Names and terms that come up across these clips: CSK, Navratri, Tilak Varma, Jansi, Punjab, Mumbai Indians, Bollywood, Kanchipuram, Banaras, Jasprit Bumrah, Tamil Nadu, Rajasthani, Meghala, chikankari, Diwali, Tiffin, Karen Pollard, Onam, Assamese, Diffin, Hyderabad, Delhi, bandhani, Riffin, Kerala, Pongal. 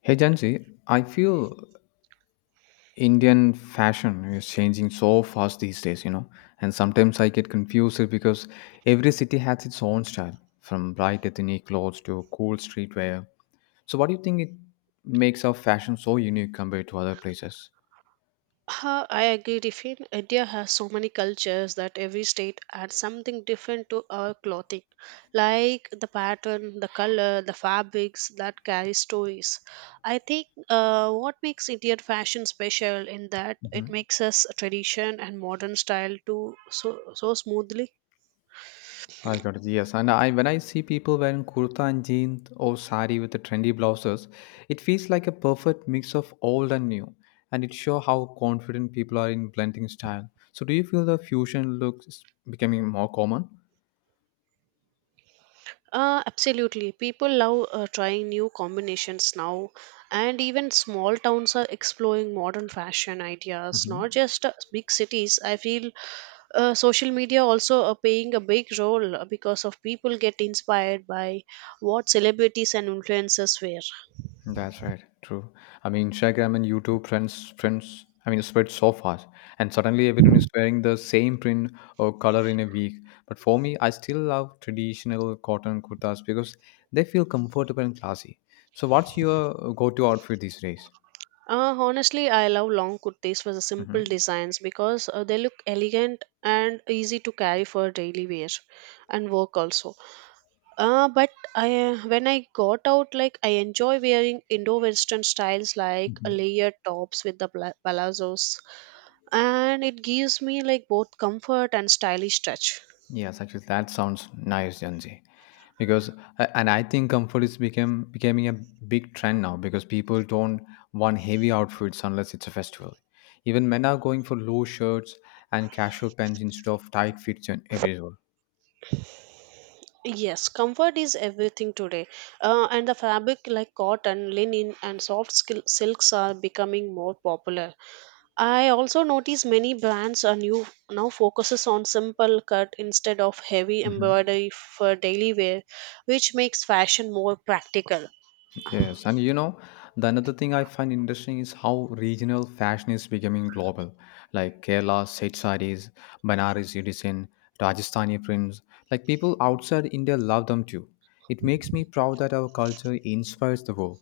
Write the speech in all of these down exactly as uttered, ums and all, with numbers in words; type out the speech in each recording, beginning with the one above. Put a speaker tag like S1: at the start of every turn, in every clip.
S1: Hey Jansi, I feel Indian fashion is changing so fast these days, you know, and sometimes I get confused because every city has its own style, from bright ethnic clothes to cool streetwear. So, what do you think it makes our fashion so unique compared to other places?
S2: Ha, I agree, Riffin. India has so many cultures that every state adds something different to our clothing, like the pattern, the color, the fabrics that carry stories. I think uh, what makes Indian fashion special in that it
S1: Mhm.
S2: makes us a tradition and modern style too so so smoothly.
S1: I got it. Yes, and I when I see people wearing kurta and jeans or sari with the trendy blouses, it feels like a perfect mix of old and new, and it shows how confident people are in blending style. So, do you feel the fusion looks becoming more common?
S2: Uh, absolutely. People love uh, trying new combinations now, and even small towns are exploring modern fashion ideas, not
S1: Hmm.
S2: just uh, big cities. I feel uh, social media also are playing a big role uh, because of people get inspired by what celebrities and influencers wear.
S1: That's right. True. I mean, Instagram and YouTube trends, trends. I mean, it spread so fast, and suddenly everyone is wearing the same print or color in a week. But for me, I still love traditional cotton kurtas because they feel comfortable and classy. So, what's your go-to outfit these days?
S2: Uh, honestly, I love long kurtis for the simple
S1: Hmm.
S2: designs because uh, they look elegant and easy to carry for daily wear and work also. Uh, but I when I got out, like I enjoy wearing Indo-Western styles like layered tops with the pla- palazzos, and it gives me like both comfort and stylish touch.
S1: Yes, actually, that sounds nice, Janji. Because a- and I think comfort is became becoming a big trend now because people don't want heavy outfits unless it's a festival. Even men are going for low shirts and casual pants instead of tight fits and everywhere.
S2: Yes, comfort is everything today, uh, and the fabric like cotton, linen, and soft sil- silks are becoming more popular. I also notice many brands are new now focuses on simple cut instead of heavy
S1: Mm-hmm.
S2: embroidery for daily wear, which makes fashion more practical.
S1: Yes, and you know, the another thing I find interesting is how regional fashion is becoming global. Like Kerala Seth sarees, Banaras Unison, Rajasthani prints. Like people outside India love them too. It makes me proud that our culture inspires the world.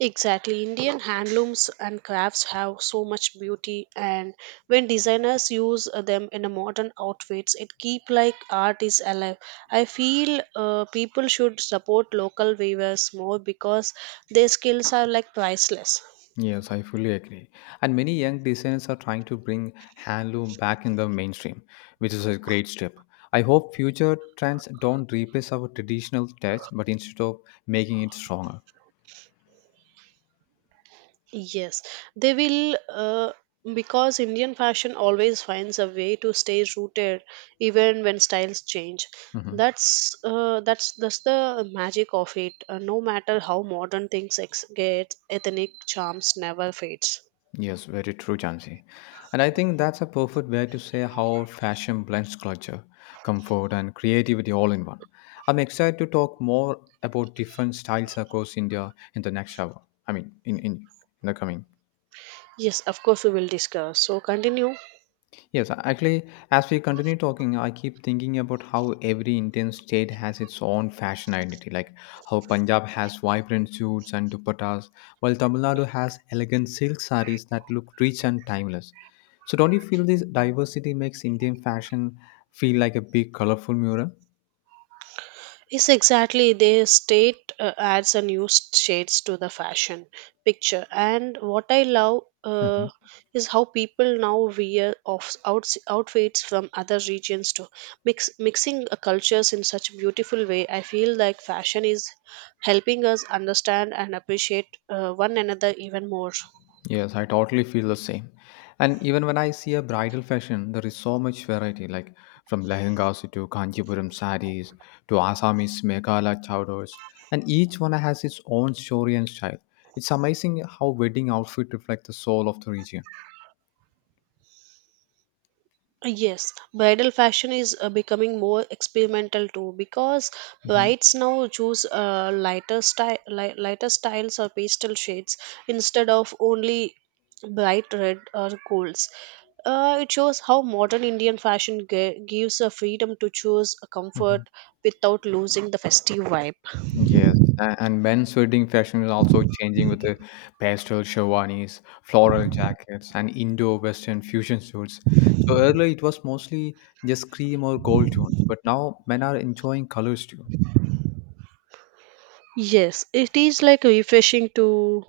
S2: Exactly. Indian handlooms and crafts have so much beauty and when designers use uh, them in a modern outfits it keep like art is alive. I feel uh, people should support local weavers more because their skills are like priceless.
S1: Yes, I fully agree. And many young designers are trying to bring handloom back in the mainstream, which is a great step. I hope future trends don't replace our traditional touch, but instead of making it stronger.
S2: Yes, they will uh, because Indian fashion always finds a way to stay rooted even when styles change.
S1: Mhm.
S2: That's uh, that's that's the magic of it. Uh, no matter how modern things ex- get, ethnic charms never fades.
S1: Yes, very true, Jansi. And I think that's a perfect way to say how fashion blends culture, comfort, and creativity all in one. I'm excited to talk more about different styles across India in the next hour. I mean, in, in, in the coming.
S2: Yes, of course we will discuss. So continue.
S1: Yes, actually, as we continue talking, I keep thinking about how every Indian state has its own fashion identity, like how Punjab has vibrant suits and dupattas, while Tamil Nadu has elegant silk sarees that look rich and timeless. So, don't you feel this diversity makes Indian fashion feel like a big, colorful mural?
S2: Yes, exactly. Their state uh, adds a new s- shades to the fashion picture. And what I love uh,
S1: Mm-hmm.
S2: is how people now wear off outs outfits from other regions too. Mix mixing uh, cultures in such a beautiful way. I feel like fashion is helping us understand and appreciate uh, one another even more.
S1: Yes, I totally feel the same. And even when I see a bridal fashion, there is so much variety, like from lehengas to Kanchipuram sarees to Assamese Meghala chadors, and each one has its own story and style. It's amazing how wedding outfit reflect the soul of the region.
S2: Yes, bridal fashion is uh, becoming more experimental too because
S1: Mhm.
S2: brides now choose uh, lighter style, li- lighter styles or pastel shades instead of only bright red or golds. Uh, it shows how modern Indian fashion gi- gives a freedom to choose a comfort
S1: Mhm.
S2: without losing the festive vibe.
S1: Yes, a- and men's wedding fashion is also changing with the pastel sherwanis, floral jackets, and Indo-Western fusion suits. So earlier it was mostly just cream or gold tones, but now men are enjoying colors too.
S2: Yes, it is like refreshing to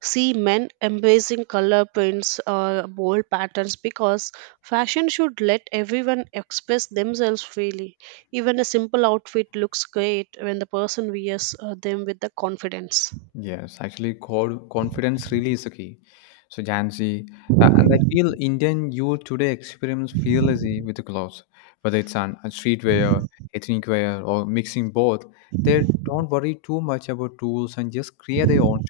S2: see men embracing color prints or bold patterns because fashion should let everyone express themselves freely. Even a simple outfit looks great when the person wears uh, them with the confidence.
S1: Yes, actually, called confidence really is the key. So Jansi, uh, and I feel Indian youth today experiments fearlessly with the clothes, whether it's on on streetwear, ethnic wear, or mixing both. They don't worry too much about tools and just create their own.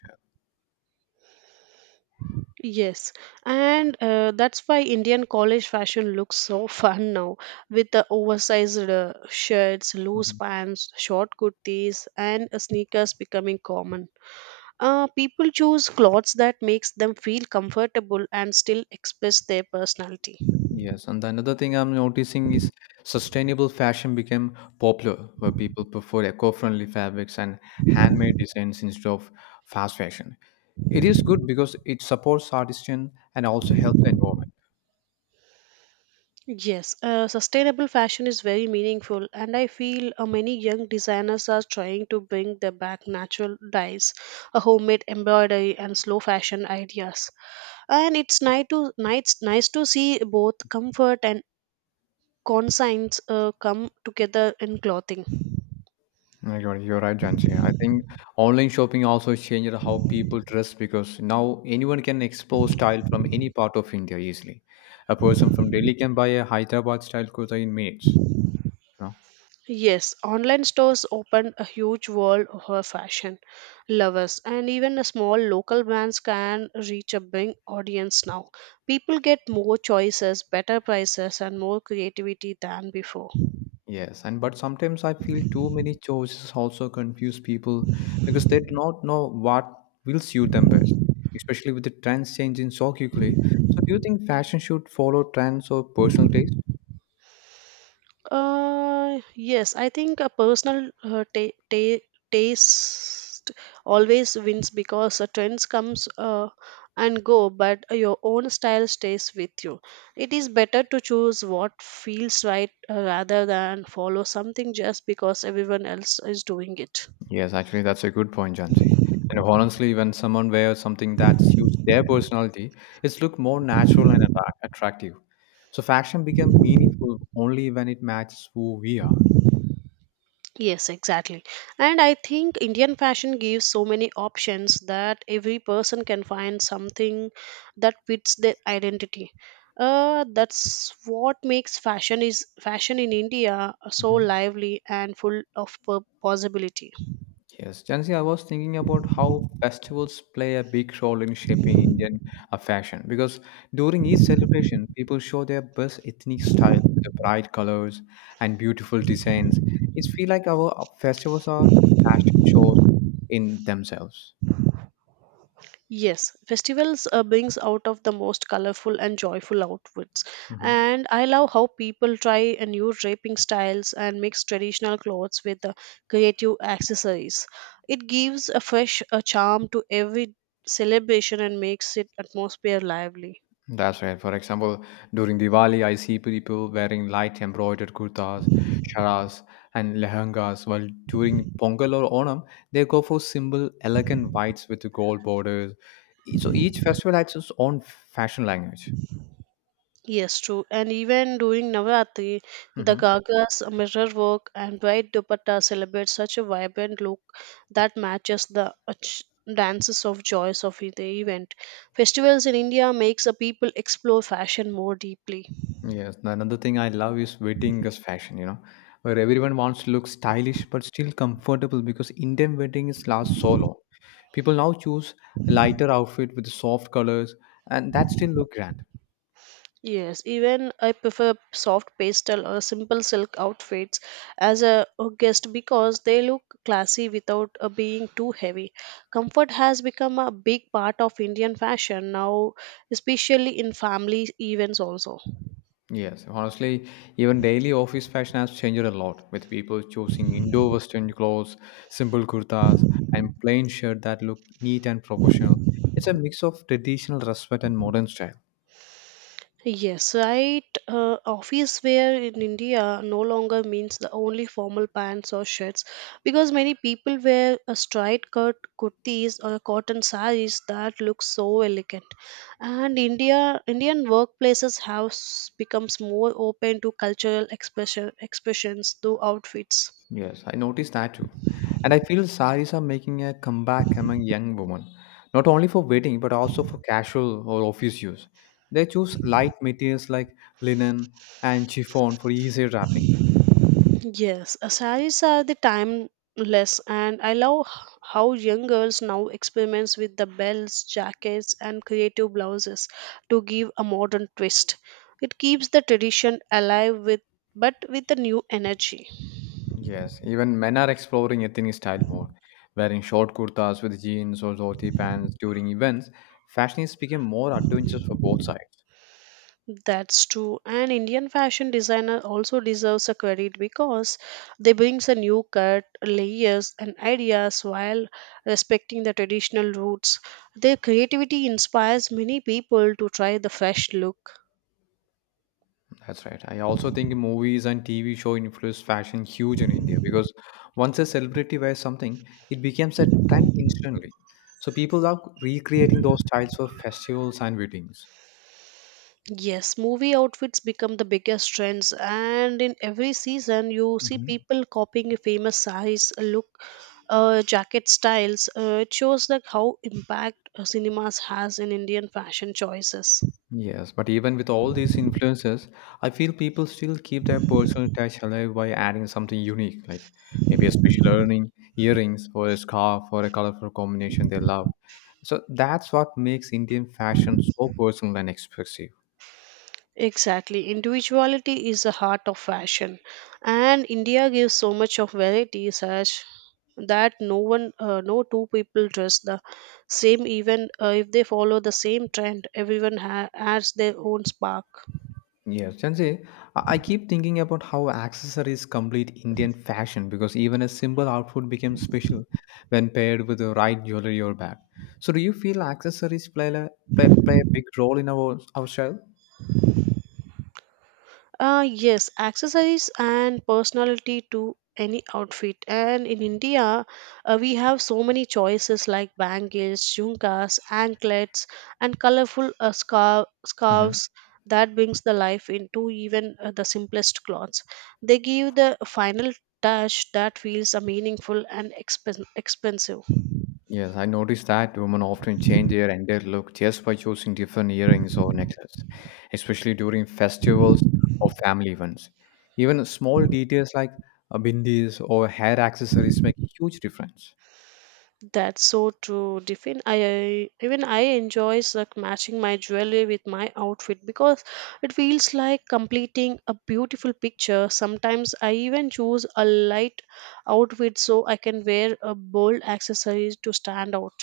S2: Yes, and uh, that's why Indian college fashion looks so fun now with the oversized uh, shirts, loose
S1: Mhm.
S2: pants, short kurtis, and uh, sneakers becoming common. Uh, people choose clothes that makes them feel comfortable and still express their personality.
S1: Yes, and another thing I'm noticing is sustainable fashion became popular, where people prefer eco-friendly fabrics and handmade designs instead of fast fashion. It is good because it supports artisan and also helps the environment.
S2: Yes, uh, sustainable fashion is very meaningful, and I feel uh, many young designers are trying to bring the back natural dyes, a homemade embroidery, and slow fashion ideas. And it's nice to nice, nice to see both comfort and conscience uh, come together in clothing.
S1: No, You're, you're right, Jansi. I think online shopping also changed how people dress because now anyone can explore style from any part of India easily. A person from Delhi can buy a Hyderabad style kurta in minutes.
S2: Yes, online stores opened a huge world for fashion lovers, and even a small local brands can reach a big audience now. People get more choices, better prices, and more creativity than before.
S1: Yes, and but sometimes I feel too many choices also confuse people because they do not know what will suit them best, especially with the trends changing so quickly. So, do you think fashion should follow trends or personal taste?
S2: Uh, yes, I think a personal uh, ta ta taste always wins because uh, trends comes uh, and go, but your own style stays with you. It is better to choose what feels right uh, rather than follow something just because everyone else is doing it.
S1: Yes, actually, that's a good point, Janji. And honestly, when someone wears something that suits their personality, it's look more natural and attract- attractive. So, fashion become meaningful only when it matches who we are.
S2: Yes, exactly. And I think Indian fashion gives so many options that every person can find something that fits their identity. Uh, that's what makes fashion is fashion in India so
S1: Mhm.
S2: lively and full of po- possibility.
S1: Yes, Jansi, I was thinking about how festivals play a big role in shaping Indian uh, fashion because during each celebration, people show their best ethnic style with the bright colors and beautiful designs. It feels like our uh, festivals are fashion shows in themselves.
S2: Yes, festivals uh, brings out of the most colorful and joyful outfits. And I love how people try a new draping styles and mix traditional clothes with the creative accessories. It gives a fresh a charm to every celebration and makes it atmosphere lively.
S1: That's right. For example, during Diwali, I see people wearing light embroidered kurtas, sharas, and lehengas, while during Pongal or Onam, they go for simple, elegant whites with gold borders. E- So each festival has its own fashion language.
S2: Yes, true. And even during Navratri, the
S1: Hmm.
S2: Gagas, mirror work, and white dupatta celebrate such a vibrant look that matches the ach- dances of joys of the event. Festivals in India makes a people explore fashion more deeply.
S1: Yes, the another thing I love is wedding as fashion, you know, where everyone wants to look stylish but still comfortable because Indian wedding is last so long. People now choose a lighter outfit with soft colors and that still look grand.
S2: Yes, even I prefer soft pastel or simple silk outfits as a guest because they look classy without uh, being too heavy. Comfort has become a big part of Indian fashion now, especially in family events also.
S1: Yes, honestly, even daily office fashion has changed a lot, with people choosing Indo Western clothes, simple kurtas, and plain shirt that look neat and professional. It's a mix of traditional respect and modern style.
S2: Yes, right. Uh, office wear in India no longer means the only formal pants or shirts because many people wear a straight cut kurtis or cotton saris that look so elegant. And India Indian workplaces have s- becomes more open to cultural expression expressions through outfits.
S1: Yes, I noticed that too. And I feel saris are making a comeback among young women, not only for wedding but also for casual or office use. They choose light materials like linen and chiffon for easier wrapping.
S2: Yes, uh, saris are the timeless, and I love h- how young girls now experiments with the belts, jackets, and creative blouses to give a modern twist. It keeps the tradition alive with, but with a new energy.
S1: Yes, even men are exploring ethnic style more, wearing short kurtas with jeans or dhoti pants during events. Fashion is becoming more adventurous for both sides.
S2: That's true. And Indian fashion designer also deserves a credit because they brings a new cut, layers and ideas while respecting the traditional roots. Their creativity inspires many people to try the fresh look.
S1: That's right. I also think movies and T V show influence fashion huge in India because once a celebrity wears something, it becomes a trend instantly. So people are recreating those styles for festivals and weddings.
S2: Yes, movie outfits become the biggest trends and in every season you see people copying a famous size look uh, jacket styles. Uh, it shows like how impact uh, cinemas has in Indian fashion choices.
S1: Yes, but even with all these influences, I feel people still keep their personal touch alive by adding something unique, like maybe a special earning, earrings, or a scarf, or a colorful combination they love. So that's what makes Indian fashion so personal and expressive.
S2: Exactly. Individuality is the heart of fashion. And India gives so much of variety such that no one uh, no two people dress the same even uh, if they follow the same trend everyone ha- adds their own spark.
S1: Yes, Chansi, I I keep thinking about how accessories complete Indian fashion because even a simple outfit becomes special when paired with the right jewelry or bag. So, do you feel accessories play a, play, play a big role in our, our style?
S2: Uh, yes, accessories and personality to any outfit. And in India, uh, we have so many choices like bangles, jhumkas, anklets, and colorful uh, scar- scarves that brings the life into even uh, the simplest clothes. They give the final touch that feels uh, meaningful and expen- expensive.
S1: Yes, I noticed that women often change their entire look just by choosing different earrings or necklaces, especially during festivals or family events. Even small details like uh, bindis or hair accessories make a huge difference.
S2: That's so true, Diffin. I even I enjoy like matching my jewelry with my outfit because it feels like completing a beautiful picture. Sometimes I even choose a light outfit so I can wear a bold accessories to stand out.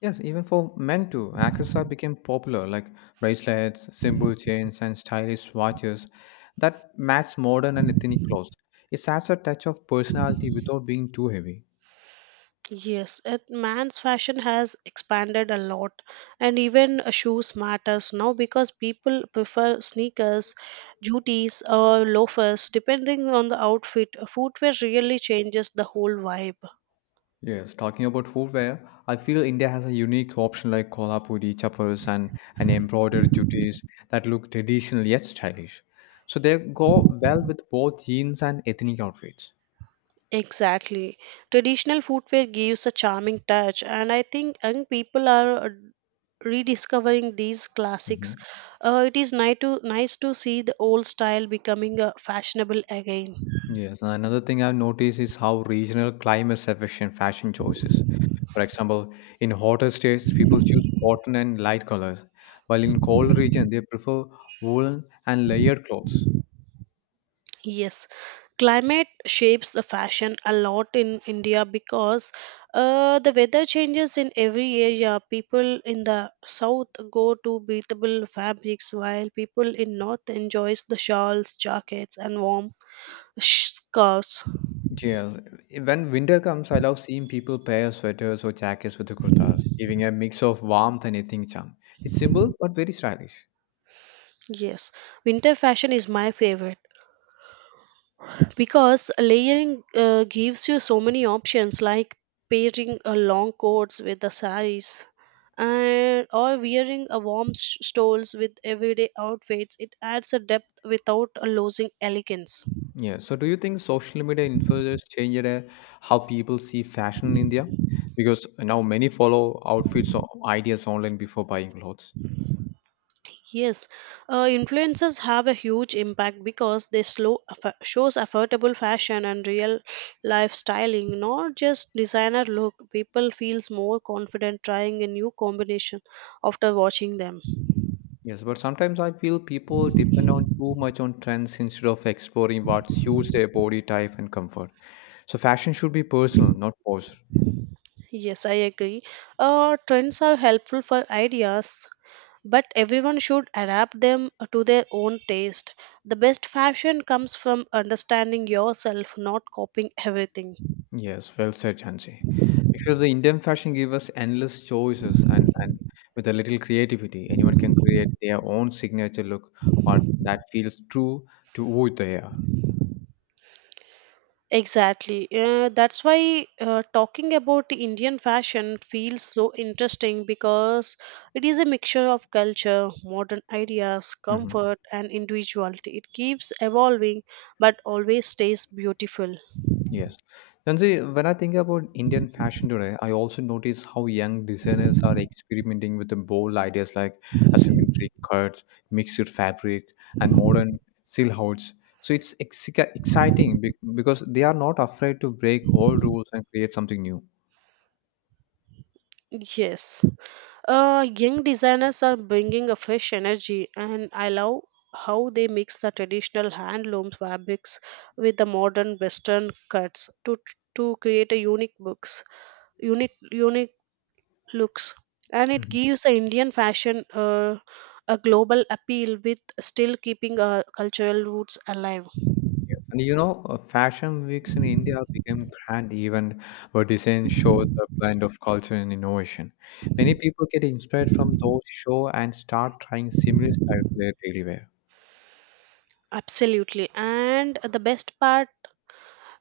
S1: Yes, even for men too, accessories became popular like bracelets, symbol chains, and stylish watches that match modern and ethnic clothes. It adds a touch of personality without being too heavy.
S2: Yes, it, man's fashion has expanded a lot, and even uh, shoes matters now because people prefer sneakers, jooties, or loafers depending on the outfit. Footwear really changes the whole vibe.
S1: Yes, talking about footwear, I feel India has a unique option like kolhapuri chappals and, and embroidered juttis that look traditional yet stylish. So they go well with both jeans and ethnic outfits.
S2: Exactly, traditional footwear gives a charming touch, and I think young people are uh, rediscovering these classics.
S1: Hmm.
S2: Uh, it is nice to nice to see the old style becoming uh, fashionable again.
S1: Yes, and another thing I've noticed is how regional climates affect fashion choices. For example, in hotter states, people choose cotton and light colors, while in cold region, they prefer woolen and layered clothes.
S2: Yes, climate shapes the fashion a lot in India because uh, the weather changes in every area. People in the south go to breathable fabrics, while people in north enjoys the shawls, jackets, and warm sh- scarves.
S1: Yes, when winter comes, I love seeing people pair sweaters or jackets with the kurtas, giving a mix of warmth and ethnic charm. It's simple but very stylish.
S2: Yes, winter fashion is my favorite, because layering uh, gives you so many options like pairing a long coats with the saris and or wearing a warm sh- stoles with everyday outfits. It adds a depth without uh, losing elegance.
S1: Yeah. So, do you think social media influencers changed uh, how people see fashion in India? Because now many follow outfits or ideas online before buying clothes.
S2: Yes, uh, influencers have a huge impact because they slow affo- shows affordable fashion and real life styling, not just designer look. People feels more confident trying a new combination after watching them.
S1: Yes, but sometimes I feel people depend on too much on trends instead of exploring what suits their body type and comfort. So, fashion should be personal, not forced.
S2: Yes, I agree. Uh, trends are helpful for ideas, but everyone should adapt them to their own taste. The best fashion comes from understanding yourself, not copying everything.
S1: Yes, well said, Jansi. Actually, the Indian fashion gives us endless choices, and, and with a little creativity, anyone can create their own signature look, what that feels true to who they are.
S2: Exactly. Uh, that's why uh, talking about the Indian fashion feels so interesting because it is a mixture of culture, modern ideas,
S1: Hmm.
S2: comfort, and individuality. It keeps evolving but always stays beautiful.
S1: Yes, Jansi. When I think about Indian fashion today, I also notice how young designers are experimenting with the bold ideas like asymmetric cuts, mixed fabric, and modern silhouettes. So it's ex- exciting be- because they are not afraid to break all rules and create something new.
S2: Yes. Uh, young designers are bringing a fresh energy, and I love how they mix the traditional handloom fabrics with the modern Western cuts to to create a unique books, unique unique looks, and it
S1: Mhm.
S2: gives the Indian fashion uh, a global appeal with still keeping our cultural roots alive.
S1: Yes. And you know, uh, fashion weeks in India became grand event where design showed the blend of culture and innovation. Many people get inspired from those show and start trying similar style for their daily wear.
S2: Absolutely, and the best part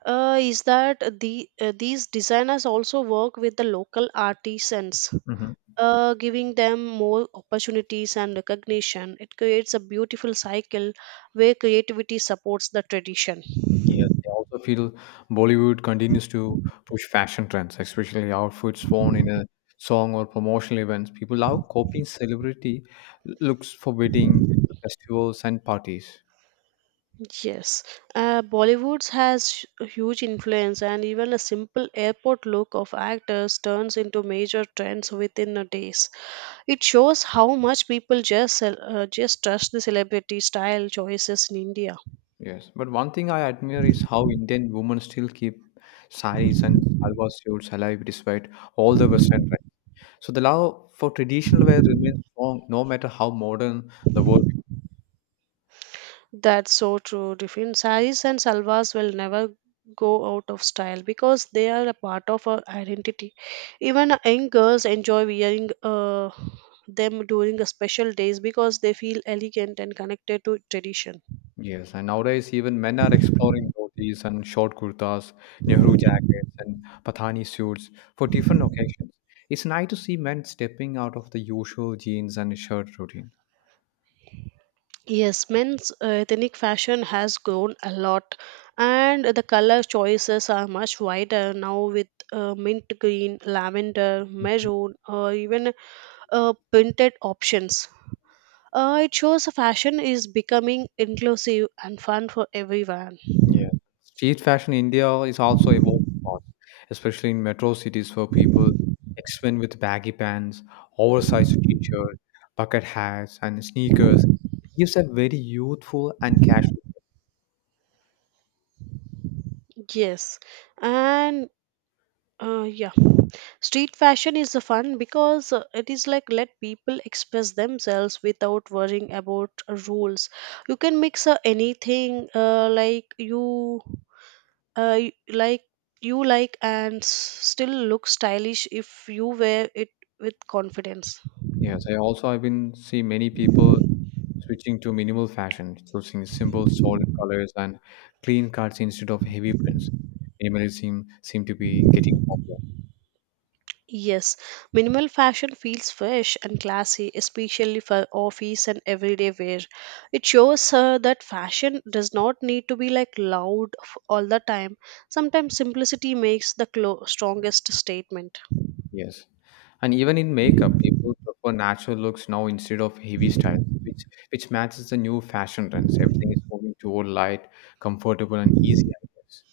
S2: uh, is that the uh, these designers also work with the local artisans,
S1: Mhm.
S2: uh, giving them more opportunities and recognition. It creates a beautiful cycle where creativity supports the tradition.
S1: Yes, I also feel Bollywood continues to push fashion trends, especially outfits worn in a song or promotional events. People love copying celebrity looks for wedding, festivals, and parties.
S2: Yes, uh, Bollywood has sh- a huge influence, and even a simple airport look of actors turns into major trends within a days. It shows how much people just cel- uh, just trust the celebrity style choices in India.
S1: Yes, but one thing I admire is how Indian women still keep saris and salwar suits alive despite all the Western trends. So the love for traditional wear remains strong, no matter how modern the world.
S2: That's so true, Diffin. Saris and salvas will never go out of style because they are a part of our identity. Even young girls enjoy wearing uh, them during a special days because they feel elegant and connected to tradition.
S1: Yes, and nowadays even men are exploring dhotis and short kurtas, Nehru jackets, and Pathani suits for different occasions. It's nice to see men stepping out of the usual jeans and shirt routine.
S2: Yes, men's uh, ethnic fashion has grown a lot, and the color choices are much wider now with uh, mint green, lavender, maroon, or even uh, printed options. Uh, it shows fashion is becoming inclusive and fun for everyone.
S1: Yeah. Street fashion in India is also evolving fast, especially in metro cities where people experiment with baggy pants, oversized t-shirt, bucket hats, and sneakers. It gives a very youthful and casual.
S2: Yes, and uh, yeah, street fashion is uh, fun because uh, it is like let people express themselves without worrying about uh, rules. You can mix uh, anything uh, like you uh, y- like you like and s- still look stylish if you wear it with confidence.
S1: Yes, I also have been see many people Switching to minimal fashion, choosing simple, solid colors and clean cuts instead of heavy prints. Minimalism seem to be getting popular.
S2: Yes, minimal fashion feels fresh and classy, especially for office and everyday wear. It shows her that fashion does not need to be like loud f- all the time. Sometimes simplicity makes the clo- strongest statement.
S1: Yes. And even in makeup, people prefer natural looks now instead of heavy styles, which which matches the new fashion trends. Everything is moving toward light, comfortable, and easy, I guess.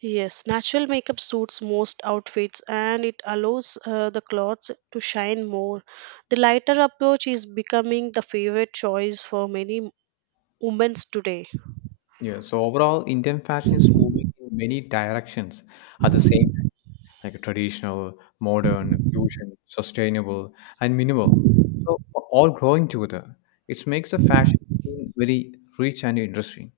S2: Yes, natural makeup suits most outfits and it allows uh, the clothes to shine more. The lighter approach is becoming the favorite choice for many women today.
S1: Yeah. So overall, Indian fashion is moving in many directions at the same like a traditional, modern, fusion, sustainable, and minimal. So all growing together, it makes the fashion scene very rich and interesting.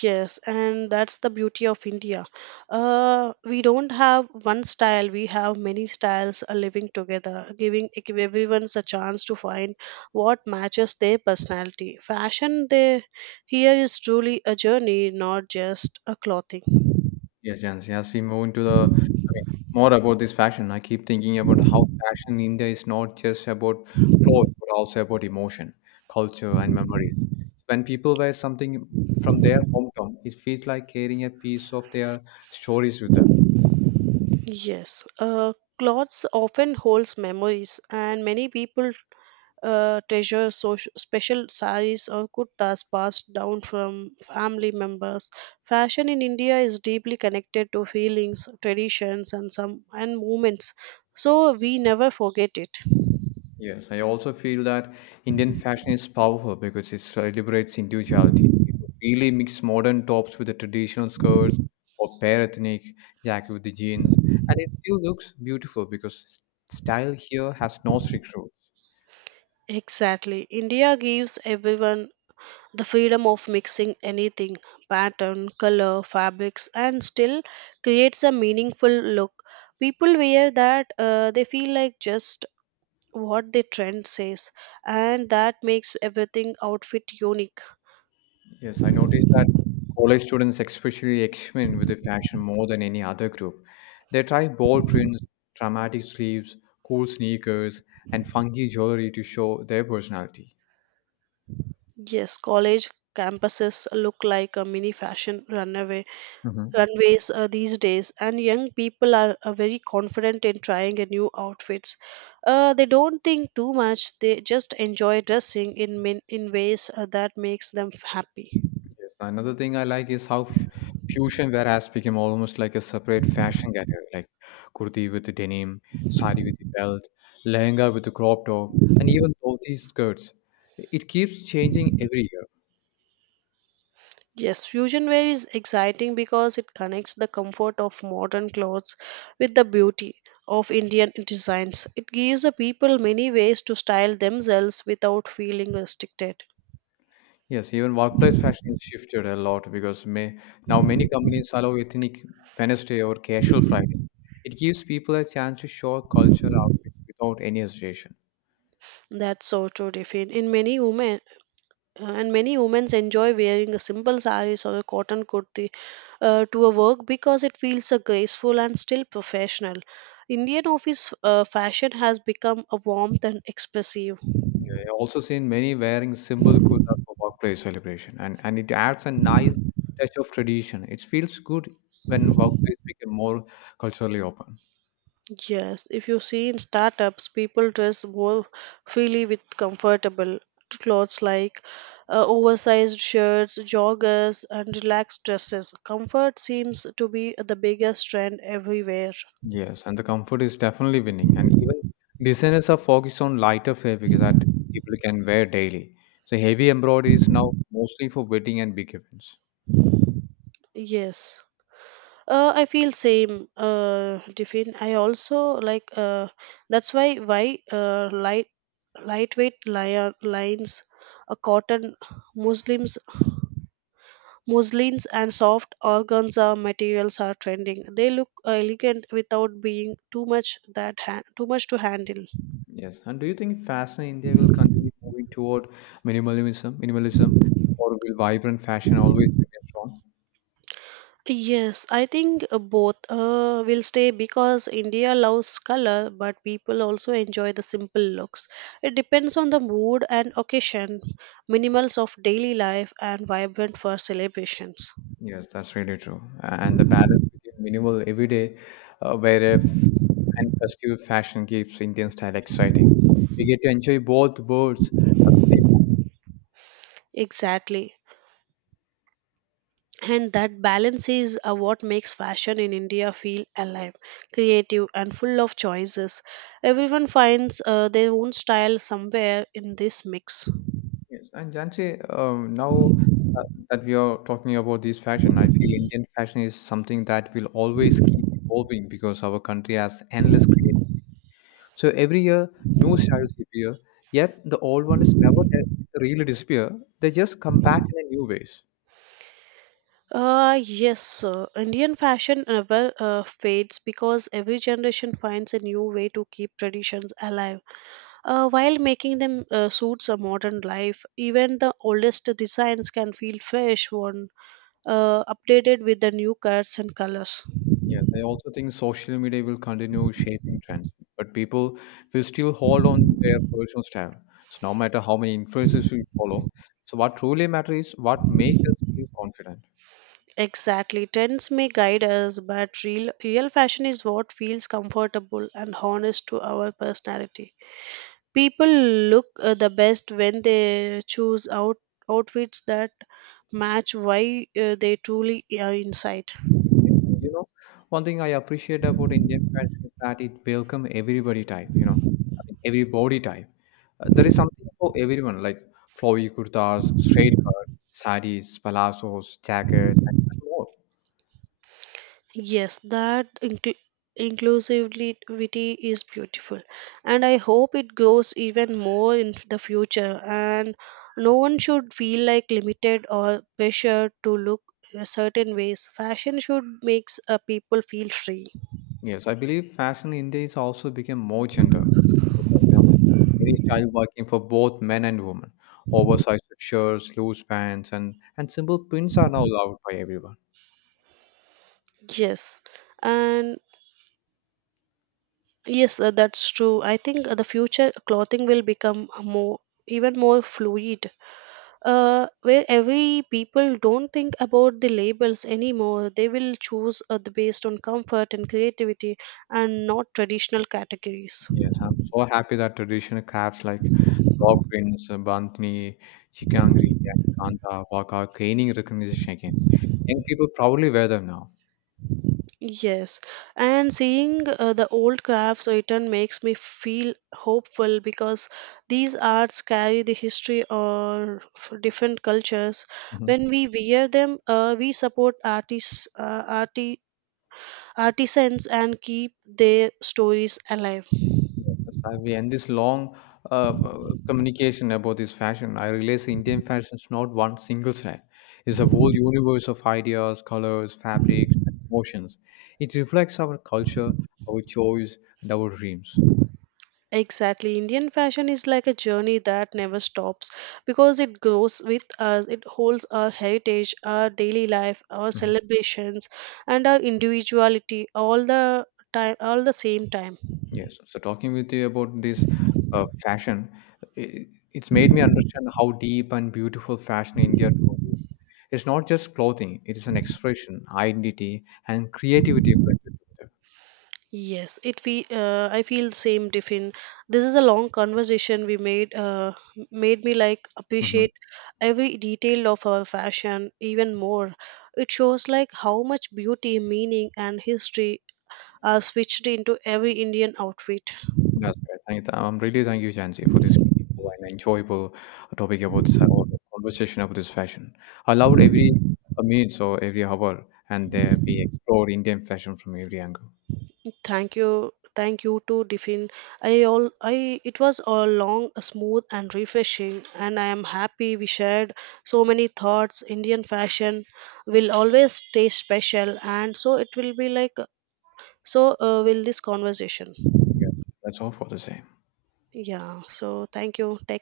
S2: Yes, and that's the beauty of India. Uh, we don't have one style, we have many styles uh, living together, giving ev- everyone's a chance to find what matches their personality. Fashion they, here is truly a journey, not just a clothing.
S1: Yes, Jansi, as we move into the I mean, more about this fashion, I keep thinking about how fashion in India is not just about clothes, but also about emotion, culture, and memories. When people wear something from their hometown, it feels like carrying a piece of their stories with them.
S2: Yes, uh, clothes often holds memories, and many people uh, treasure social, special saris or kurtas passed down from family members. Fashion in India is deeply connected to feelings, traditions, and some and movements, so we never forget it.
S1: Yes, I also feel that Indian fashion is powerful because it celebrates individuality. People really mix modern tops with the traditional skirts or pair ethnic jacket with the jeans, and it still looks beautiful because s- style here has no strict rules.
S2: Exactly, India gives everyone the freedom of mixing anything pattern color fabrics and still creates a meaningful look people wear that uh, they feel like just what the trend says, and that makes everything outfit unique.
S1: Yes, I noticed that college students especially experiment with the fashion more than any other group. They try bold prints, dramatic sleeves, cool sneakers, and funky jewelry to show their personality.
S2: Yes, college campuses look like a mini fashion runway
S1: Mm-hmm.
S2: runways uh, these days, and young people are, are very confident in trying a new outfits. Uh, they don't think too much, they just enjoy dressing in min- in ways uh, that makes them happy.
S1: Yes. Another thing I like is how f- fusion whereas became almost like a separate fashion category, like kurti with the denim, sari with the belt, lehenga with the crop top, and even dhoti skirts. It keeps changing every year.
S2: Yes, fusion wear is exciting because it connects the comfort of modern clothes with the beauty of Indian designs. It gives the people many ways to style themselves without feeling restricted.
S1: Yes, even workplace fashion has shifted a lot because may, now many companies allow ethnic Wednesday or casual Friday. It gives people a chance to show cultural outfits without any hesitation.
S2: That's so true, Tiffin. In many women uh, and many women enjoy wearing a simple saris or a cotton kurti uh, to a work because it feels uh, graceful and still professional. Indian office uh, fashion has become a warmth and expressive.
S1: Yeah, I also seen many wearing simple kurta for workplace celebration, and, and it adds a nice touch of tradition. It feels good when workplace become more culturally open.
S2: Yes, if you see in startups, people dress more freely with comfortable clothes like uh, oversized shirts, joggers, and relaxed dresses. Comfort seems to be the biggest trend everywhere.
S1: Yes, and the comfort is definitely winning. And even designers are focused on lighter fabrics that people can wear daily. So heavy embroidery is now mostly for wedding and big events.
S2: Yes. Uh, I feel same, uh, Tiffin. I also like uh, that's why why uh, light lightweight li- lines, a cotton Muslims Muslins and soft organza materials are trending. They look elegant without being too much that ha- too much to handle.
S1: Yes, and do you think fashion in India will continue moving toward minimalism, minimalism, or will vibrant fashion always remain strong?
S2: Yes, I think uh, both uh, will stay because India loves color, but people also enjoy the simple looks. It depends on the mood and occasion, minimals of daily life, and vibrant for celebrations.
S1: Yes, that's really true. And the balance between minimal everyday uh, wear and festive fashion keeps Indian style exciting. We get to enjoy both worlds at the same time.
S2: Exactly. And that balance is uh, what makes fashion in India feel alive, creative, and full of choices. Everyone finds uh, their own style somewhere in this mix.
S1: Yes, and Jansi, um, now uh, that we are talking about this fashion, I feel Indian fashion is something that will always keep evolving because our country has endless creativity. So every year, new styles appear, yet the old one is never de- really disappear. They just come back in a new ways.
S2: Uh, yes, uh, Indian fashion never uh, fades because every generation finds a new way to keep traditions alive uh, while making them uh, suits a modern life. Even the oldest designs can feel fresh when uh, updated with the new cuts and colors.
S1: Yes, I also think social media will continue shaping trends, but people will still hold on their personal style. So no matter how many influences we follow, so what truly matters is what makes us feel confident.
S2: Exactly. Trends may guide us, but real real fashion is what feels comfortable and honest to our personality. People look uh, the best when they choose out outfits that match why uh, they truly are inside.
S1: Yes. And you know, one thing I appreciate about Indian fashion is that it welcomes everybody type, you know, I mean, every body type. Uh, there is something for everyone, like flowy kurtas, straight cut, saris, palazzos, jackets, and more.
S2: Yes, that inclu- inclusivity is beautiful, and I hope it grows even more in the future. And no one should feel like limited or pressured to look a certain ways. Fashion should makes uh, people feel free.
S1: Yes, I believe fashion in India is also become more gender. Neutral, You know, many style working for both men and women. Oversized shirts, loose pants, and and simple prints are now loved by everyone.
S2: Yes, and yes, uh, that's true. I think uh, the future clothing will become more even more fluid uh, where every people don't think about the labels anymore, they will choose uh, the based on comfort and creativity and not traditional categories.
S1: Yes, I'm so happy that traditional crafts like rock prints, uh, bandhani, chikangri, and kanta work are gaining recognition again. Young people proudly wear them now.
S2: Yes, and seeing uh, the old crafts written makes me feel hopeful because these arts carry the history or f- different cultures. When
S1: Mhm.
S2: we wear them uh, we support artists uh, arti- artisans and keep their stories alive.
S1: Yes, I agree. And this long uh, communication about this fashion, I realize Indian fashion is not one single style. It's a whole universe of ideas, colors, fabrics, and emotions. It reflects our culture, our choice, and our dreams.
S2: Exactly. Indian fashion is like a journey that never stops because it grows with us, it holds our heritage, our daily life, our
S1: Mhm.
S2: celebrations, and our individuality all the time, all the same time.
S1: Yes. So talking with you about this uh, fashion, it, it's made me understand how deep and beautiful fashion in India truly is. It's not just clothing; it is an expression, identity, and creativity blended together.
S2: Yes, it fe- uh, I feel same different. This is a long conversation we made uh, made me like
S1: Mhm.
S2: appreciate every detail of our fashion even more. It shows like how much beauty, meaning and history uh, switched into every Indian outfit.
S1: That's right. Thank you. I'm really thank you, Jansi, for this meaningful and enjoyable topic about this uh, or conversation about this fashion. I loved every uh, minute or every hour, and there we explored Indian fashion from every angle.
S2: Thank you, thank you to Diffin. I all I it was all long, smooth, and refreshing, and I am happy we shared so many thoughts. Indian fashion will always stay special, and so it will be like so. Uh, will this conversation?
S1: Yeah, that's all for the same.
S2: Yeah. So thank you. Take